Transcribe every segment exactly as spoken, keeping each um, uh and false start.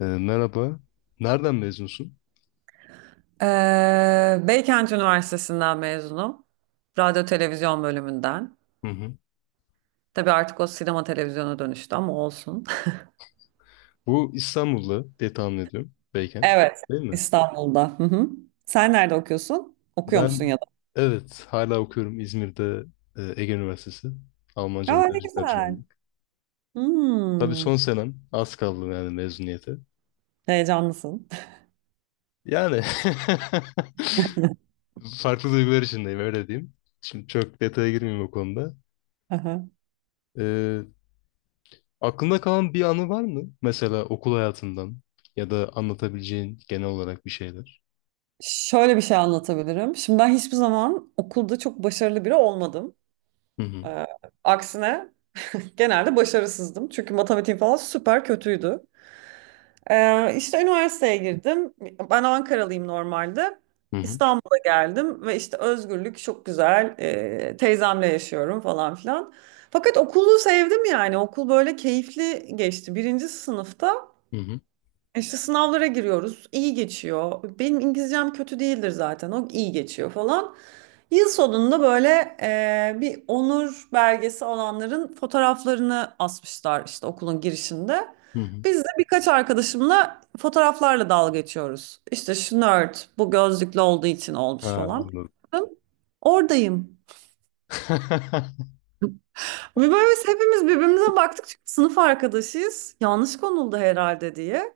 Ee, merhaba. Nereden mezunsun? Ee, Beykent Üniversitesi'nden mezunum. Radyo televizyon bölümünden. Hı hı. Tabii artık o sinema televizyona dönüştü ama olsun. Bu İstanbul'da diye tahmin ediyorum. Beykent. Evet, Değil mi? İstanbul'da. Hı hı. Sen nerede okuyorsun? Okuyor Ben, musun ya da? evet, hala okuyorum İzmir'de, e, Ege Üniversitesi. Almanca ve Aa, ne tercih güzel. tercümanlık. Tabii Hmm, son senem. Az kaldı yani mezuniyete. heyecanlısın. Yani farklı duygular içindeyim, öyle diyeyim. Şimdi çok detaya girmeyeyim o konuda. Aha. Ee, Aklında kalan bir anı var mı? Mesela okul hayatından ya da anlatabileceğin genel olarak bir şeyler. Şöyle bir şey anlatabilirim. Şimdi ben hiçbir zaman okulda çok başarılı biri olmadım. Hı hı. Ee, aksine genelde başarısızdım. Çünkü matematiğim falan süper kötüydü. Ee, işte üniversiteye girdim. Ben Ankaralıyım normalde. Hı hı. İstanbul'a geldim ve işte özgürlük çok güzel. Ee, teyzemle yaşıyorum falan filan. Fakat okulu sevdim yani. Okul böyle keyifli geçti. Birinci sınıfta Hı hı. işte sınavlara giriyoruz, iyi geçiyor. Benim İngilizcem kötü değildir zaten. O iyi geçiyor falan. Yıl sonunda böyle eee, bir onur belgesi olanların fotoğraflarını asmışlar işte okulun girişinde. Hı hı. Biz de birkaç arkadaşımla fotoğraflarla dalga geçiyoruz. İşte şu nerd bu gözlüklü olduğu için Ha, olmuş falan. anladım. Oradayım. Ve böyle biz hepimiz birbirimize baktık çünkü sınıf arkadaşıyız. Yanlış konuldu herhalde diye.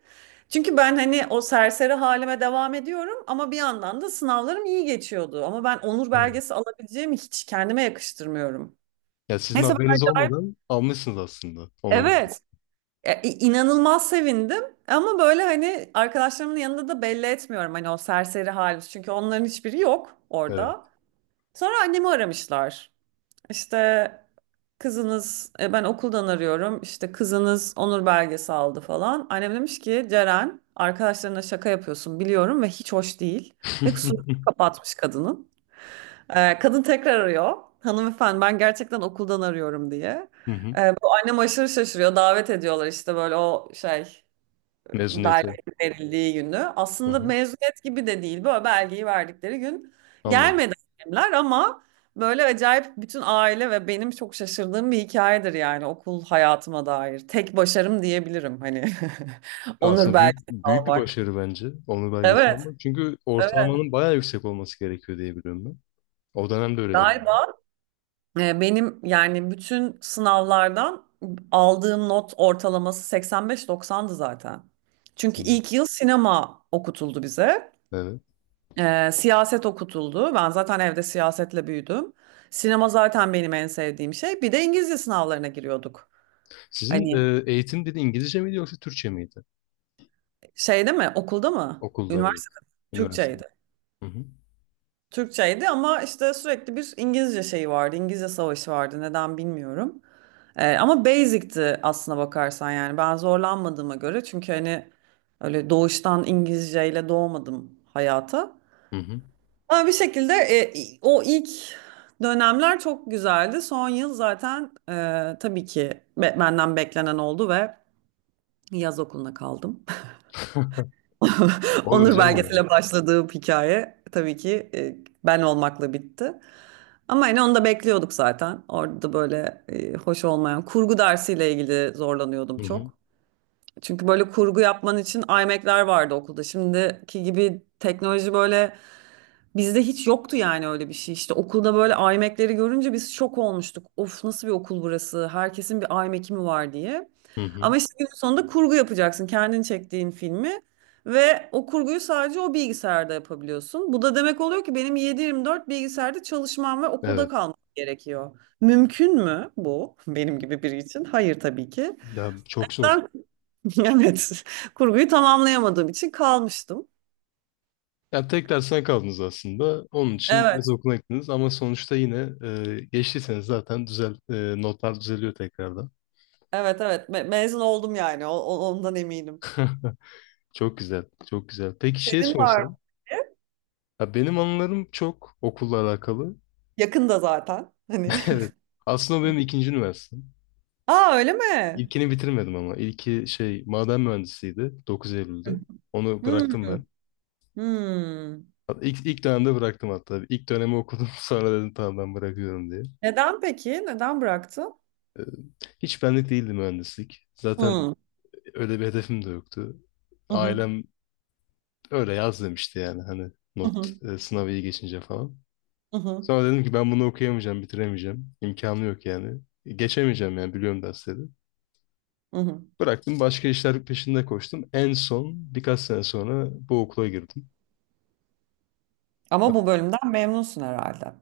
Çünkü ben hani o serseri halime devam ediyorum ama bir yandan da sınavlarım iyi geçiyordu. Ama ben onur Hı. belgesi alabileceğimi hiç kendime yakıştırmıyorum. Ya sizin Neyse ben haberiniz acayip, olmadan almışsınız aslında onu, onurlarınızı. evet, e, inanılmaz sevindim ama böyle hani arkadaşlarımın yanında da belli etmiyorum hani o serseri halimiz. Çünkü onların hiçbiri yok Evet. orada. Sonra annemi aramışlar. İşte Kızınız, e, ben okuldan arıyorum işte kızınız onur belgesi aldı falan. Annem demiş ki Ceren arkadaşlarına şaka yapıyorsun biliyorum ve hiç hoş değil. Ve kusurunu kapatmış kadının. E, kadın tekrar arıyor. Hanımefendi ben gerçekten okuldan arıyorum diye. Hı hı. E, bu annem aşırı şaşırıyor. Davet ediyorlar işte böyle o şey belge Mezuniyete. verildiği günü. Hı Aslında hı. mezuniyet gibi de değil. Böyle belgeyi verdikleri gün Anladım. gelmedi annemler ama böyle acayip bütün aile ve benim çok şaşırdığım bir hikayedir yani okul hayatıma dair. Tek başarım diyebilirim hani. Ya Onur aslında büyük belgesi büyük bir almak. başarı bence onur belgesi Evet, almak. Çünkü evet. ortalamanın bayağı yüksek olması gerekiyor diye biliyorum ben. O dönemde öyledir yani. Galiba e, benim yani bütün sınavlardan aldığım not ortalaması seksen beş doksandı zaten. Çünkü Hı. ilk yıl sinema okutuldu bize. Evet. Ee, siyaset okutuldu. Ben zaten evde siyasetle büyüdüm. Sinema zaten benim en sevdiğim şey. Bir de İngilizce sınavlarına giriyorduk. Sizin Hani e, eğitim dedi İngilizce miydi yoksa Türkçe miydi? şeyde mi? Okulda mı? Okulda, evet. Üniversitede mi? Üniversitede. Türkçeydi. Hı hı. Türkçeydi ama işte sürekli bir İngilizce şeyi vardı. İngilizce savaşı vardı. Neden bilmiyorum. Ee, ama basic'ti aslına bakarsan yani. Ben zorlanmadığıma göre. Çünkü hani öyle doğuştan İngilizceyle doğmadım hayata. Hı hı. Ama bir şekilde, e, o ilk dönemler çok güzeldi. Son yıl zaten e, tabii ki be- benden beklenen oldu ve yaz okuluna kaldım. Olur Onur canım, olur. belgesiyle başladığım hikaye tabii ki e, ben olmakla bitti. Ama hani onu da bekliyorduk zaten. Orada böyle e, hoş olmayan kurgu dersiyle ilgili zorlanıyordum Hı hı. çok. Çünkü böyle kurgu yapman için iMac'ler vardı okulda. Şimdiki gibi teknoloji böyle bizde hiç yoktu yani öyle bir şey. İşte okulda böyle iMac'leri görünce biz şok olmuştuk. Of nasıl bir okul burası? Herkesin bir iMac'i mi var diye. Hı hı. Ama işte günün sonunda kurgu yapacaksın. Kendin çektiğin filmi ve o kurguyu sadece o bilgisayarda yapabiliyorsun. Bu da demek oluyor ki benim yedi yirmi dört bilgisayarda çalışmam ve okulda Evet. kalmam gerekiyor. Mümkün mü bu benim gibi biri için? Hayır tabii ki. Ya çok zor. Evet. Kurguyu tamamlayamadığım için kalmıştım. Yani tek dersten kaldınız aslında. Onun için yaz Evet. okuluna gittiniz ama sonuçta yine e, geçtiyseniz zaten düzel e, notlar düzeliyor tekrardan. Evet evet Me- mezun oldum yani. O- o- ondan eminim. Çok güzel, çok güzel. Peki şey Senin var mı? sorsam, ya benim anılarım çok okulla alakalı. Yakında zaten. Hani. Evet, aslında o benim ikinci üniversitem. Aa öyle mi? İlkini bitirmedim ama. İlki şey, maden mühendisiydi, dokuz Eylül'de. Onu bıraktım Hmm. ben. Hmm. Hatta İlk, ilk dönemde bıraktım hatta. İlk dönemi okudum sonra dedim tamam ben bırakıyorum diye. Neden peki? Neden bıraktın? Hiç benlik değildi mühendislik. Zaten Hmm. öyle bir hedefim de yoktu. Hı hı. Ailem öyle yaz demişti yani, hani Hı not, hı. e, sınavı iyi geçince falan. Hı hı. Sonra dedim ki ben bunu okuyamayacağım, bitiremeyeceğim. İmkanı yok yani. E, Geçemeyeceğim yani, biliyorum dersleri. Hı hı. Bıraktım, başka işler peşinde koştum. En son birkaç sene sonra bu okula girdim. Ama bu bölümden memnunsun herhalde.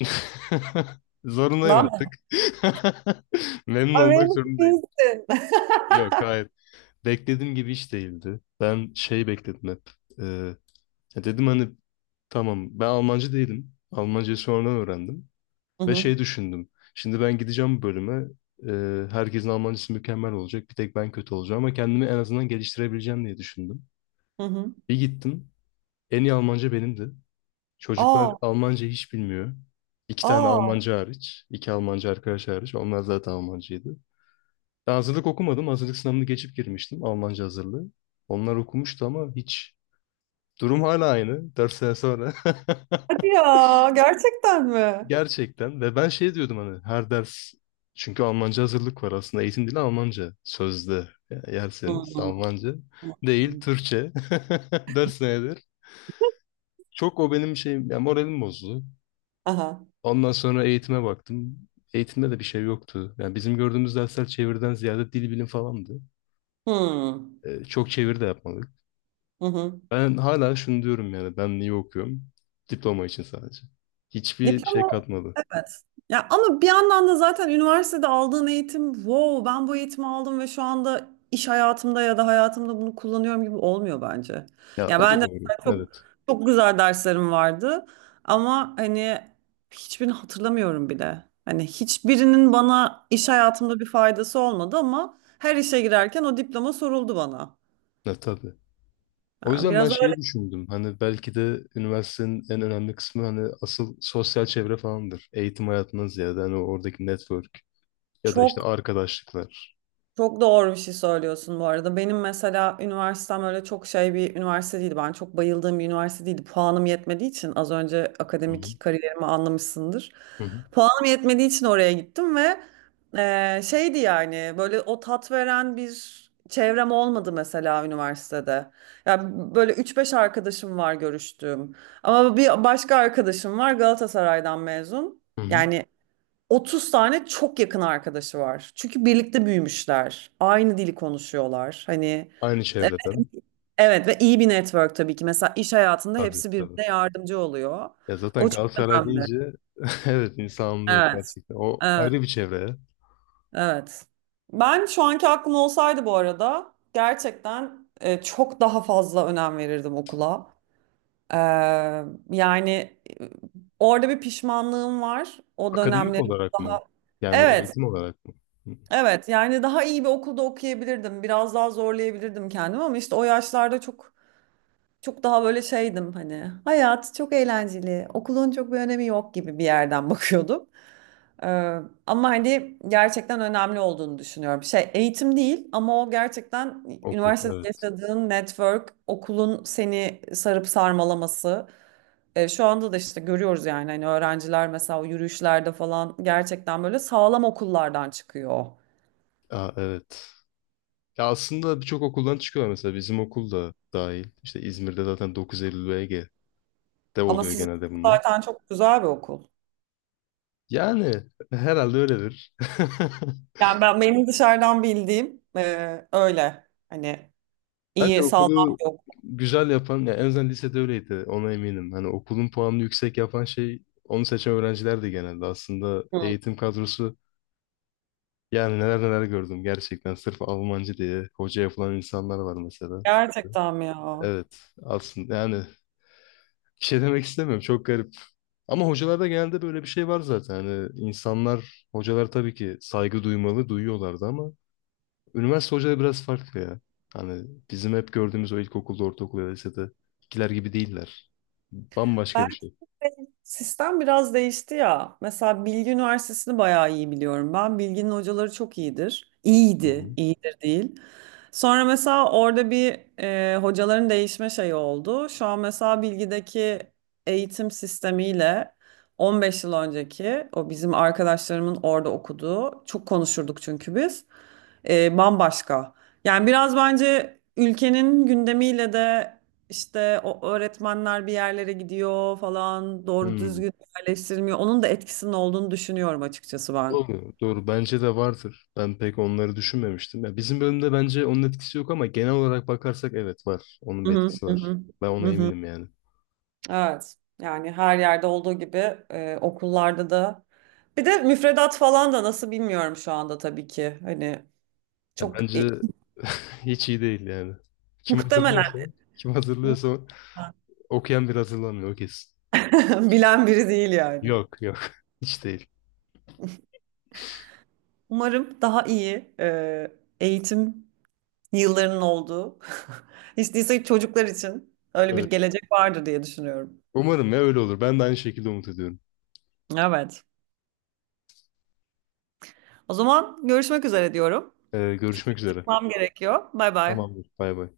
Zorundayım Lan artık. Memnun olmak memnun zorundayım. değilsin. Yok, hayır. Beklediğim gibi hiç değildi. Ben şey bekledim hep. Ee, Ya dedim hani, tamam. Ben Almancı değilim. Almancayı sonradan öğrendim. Hı Ve hı. şey düşündüm. Şimdi ben gideceğim bu bölüme. E, herkesin Almancısı mükemmel olacak. Bir tek ben kötü olacağım ama kendimi en azından geliştirebileceğim diye düşündüm. Hı hı. Bir gittim. En iyi Almanca benimdi. Çocuklar Aa, Almanca hiç bilmiyor. İki tane aa. Almanca hariç. İki Almanca arkadaş hariç. Onlar zaten Almancıydı. Ben hazırlık okumadım. Hazırlık sınavını geçip girmiştim. Almanca hazırlığı. Onlar okumuştu ama hiç. Durum hala aynı. Dört sene sonra. Hadi ya. Gerçekten mi? Gerçekten, ve ben şey diyordum hani her ders, çünkü Almanca hazırlık var, aslında eğitim dili Almanca sözde. Ya- Hı Yerseniz, Almanca değil, hı. Türkçe ders nedir? Çok o benim şeyim yani, moralim bozdu. Aha. Ondan sonra eğitime baktım. Eğitimde de bir şey yoktu. Yani bizim gördüğümüz dersler çeviriden ziyade dil bilim falandı. Hmm. Ee, çok çeviri de yapmadık. Hı hı. Ben hala şunu diyorum yani, ben niye okuyorum? Diploma için sadece. Hiçbir şey Diploma. katmadı. Evet. Ya ama bir yandan da zaten üniversitede aldığın eğitim, wow, ben bu eğitimi aldım ve şu anda iş hayatımda ya da hayatımda bunu kullanıyorum gibi olmuyor bence. Ya Ya o da ben de doğru. mesela çok Evet. çok güzel derslerim vardı ama hani hiçbirini hatırlamıyorum bile. Hani hiçbirinin bana iş hayatımda bir faydası olmadı ama her işe girerken o diploma soruldu bana. Evet, tabii. O Yani yüzden ben biraz öyle şeyi düşündüm. Hani belki de üniversitenin en önemli kısmı hani asıl sosyal çevre falandır. Eğitim hayatından ziyade hani oradaki network ya da işte çok. arkadaşlıklar. Çok doğru bir şey söylüyorsun bu arada. Benim mesela üniversitem öyle çok şey bir üniversite değildi. Ben çok bayıldığım bir üniversite değildi. Puanım yetmediği için az önce Hı hı. akademik kariyerimi anlamışsındır. Hı hı. Puanım yetmediği için oraya gittim ve eee, şeydi yani böyle o tat veren bir çevrem olmadı mesela üniversitede. Ya böyle üç beş arkadaşım var görüştüğüm. Ama bir başka arkadaşım var Galatasaray'dan mezun. Hı hı. Yani otuz tane çok yakın arkadaşı var. Çünkü birlikte büyümüşler. Aynı dili konuşuyorlar. Hani Aynı e, çevreden. evet ve iyi bir network tabii ki. Mesela iş hayatında Tabii, hepsi tabii. birbirine yardımcı oluyor. Ya zaten O çok Galatasaray önemli. deyince evet, insan anlıyor Evet. gerçekten. O Evet. ayrı bir çevre ya. Evet. Ben şu anki aklım olsaydı bu arada gerçekten e, çok daha fazla önem verirdim okula. Ee, yani e, orada bir pişmanlığım var. O Akademik dönemlerim olarak daha. mı? Yani Evet. eğitim olarak mı? Hı. Evet, yani daha iyi bir okulda okuyabilirdim. Biraz daha zorlayabilirdim kendimi ama işte o yaşlarda çok çok daha böyle şeydim hani. Hayat çok eğlenceli. Okulun çok bir önemi yok gibi bir yerden bakıyordum. Ee, ama hani gerçekten önemli olduğunu düşünüyorum. Şey eğitim değil ama o gerçekten Okul, üniversitede evet. yaşadığın network, okulun seni sarıp sarmalaması. Ee, şu anda da işte görüyoruz yani hani öğrenciler mesela o yürüyüşlerde falan gerçekten böyle sağlam okullardan çıkıyor. Aa, evet. Ya aslında birçok okuldan çıkıyor mesela, bizim okul da dahil. İşte İzmir'de zaten dokuz Eylül, ve ge. De Ama oluyor sizin genelde bunlar. zaten çok güzel bir okul. Yani herhalde öyledir. Yani ben, benim dışarıdan bildiğim e, öyle. Hani Bence iyi, sağlam okulu bir okul. güzel yapan, ya en azından lisede öyleydi, ona eminim. Hani okulun puanını yüksek yapan şey onu seçen öğrencilerdi genelde. Aslında Hı. eğitim kadrosu yani, neler neler gördüm gerçekten. Sırf Almancı diye hoca yapılan insanlar var mesela. Gerçekten mi ya? Evet aslında yani, bir şey demek istemiyorum, çok garip. Ama hocalarda genelde böyle bir şey var zaten. Hani insanlar, hocalar tabii ki saygı duymalı, duyuyorlardı ama üniversite hocaları biraz farklı ya. Hani bizim hep gördüğümüz o ilkokulda, ortaokulda, lisede ikiler gibi değiller. Bambaşka bir Belki şey. sistem biraz değişti ya. Mesela Bilgi Üniversitesi'ni bayağı iyi biliyorum ben. Bilgi'nin hocaları çok iyidir. Hı hı. İyiydi, iyidir değil. Sonra mesela orada bir e, hocaların değişme şeyi oldu. Şu an mesela Bilgi'deki eğitim sistemiyle on beş yıl önceki o bizim arkadaşlarımın orada okuduğu çok konuşurduk çünkü biz e, bambaşka. Yani biraz bence ülkenin gündemiyle de işte o öğretmenler bir yerlere gidiyor falan doğru Hmm. düzgün yerleştirmiyor. Onun da etkisinin olduğunu düşünüyorum açıkçası ben. Doğru, doğru. Bence de vardır. Ben pek onları düşünmemiştim. Ya bizim bölümde bence onun etkisi yok ama genel olarak bakarsak evet, var. Onun Hı bir hı etkisi hı var. hı. Ben Hı ona hı. eminim yani. Evet. Yani her yerde olduğu gibi e, okullarda da. Bir de müfredat falan da nasıl bilmiyorum şu anda tabii ki. Hani Ya çok bence e, hiç iyi değil yani. Kim muhtemelen hazırlıyorsa, kim hazırlıyorsa okuyan bir hazırlanmıyor, o kesin. bilen biri değil yani. Yok, yok. Hiç değil. Umarım daha iyi e, eğitim yıllarının olduğu. Hiç değilse çocuklar için öyle bir Evet. gelecek vardır diye düşünüyorum. Umarım ya, öyle olur. Ben de aynı şekilde umut ediyorum. Evet. O zaman görüşmek üzere diyorum. Ee, Çünkü Görüşmek üzere. çıkmam gerekiyor. Bay bay. Tamamdır. Bay bay.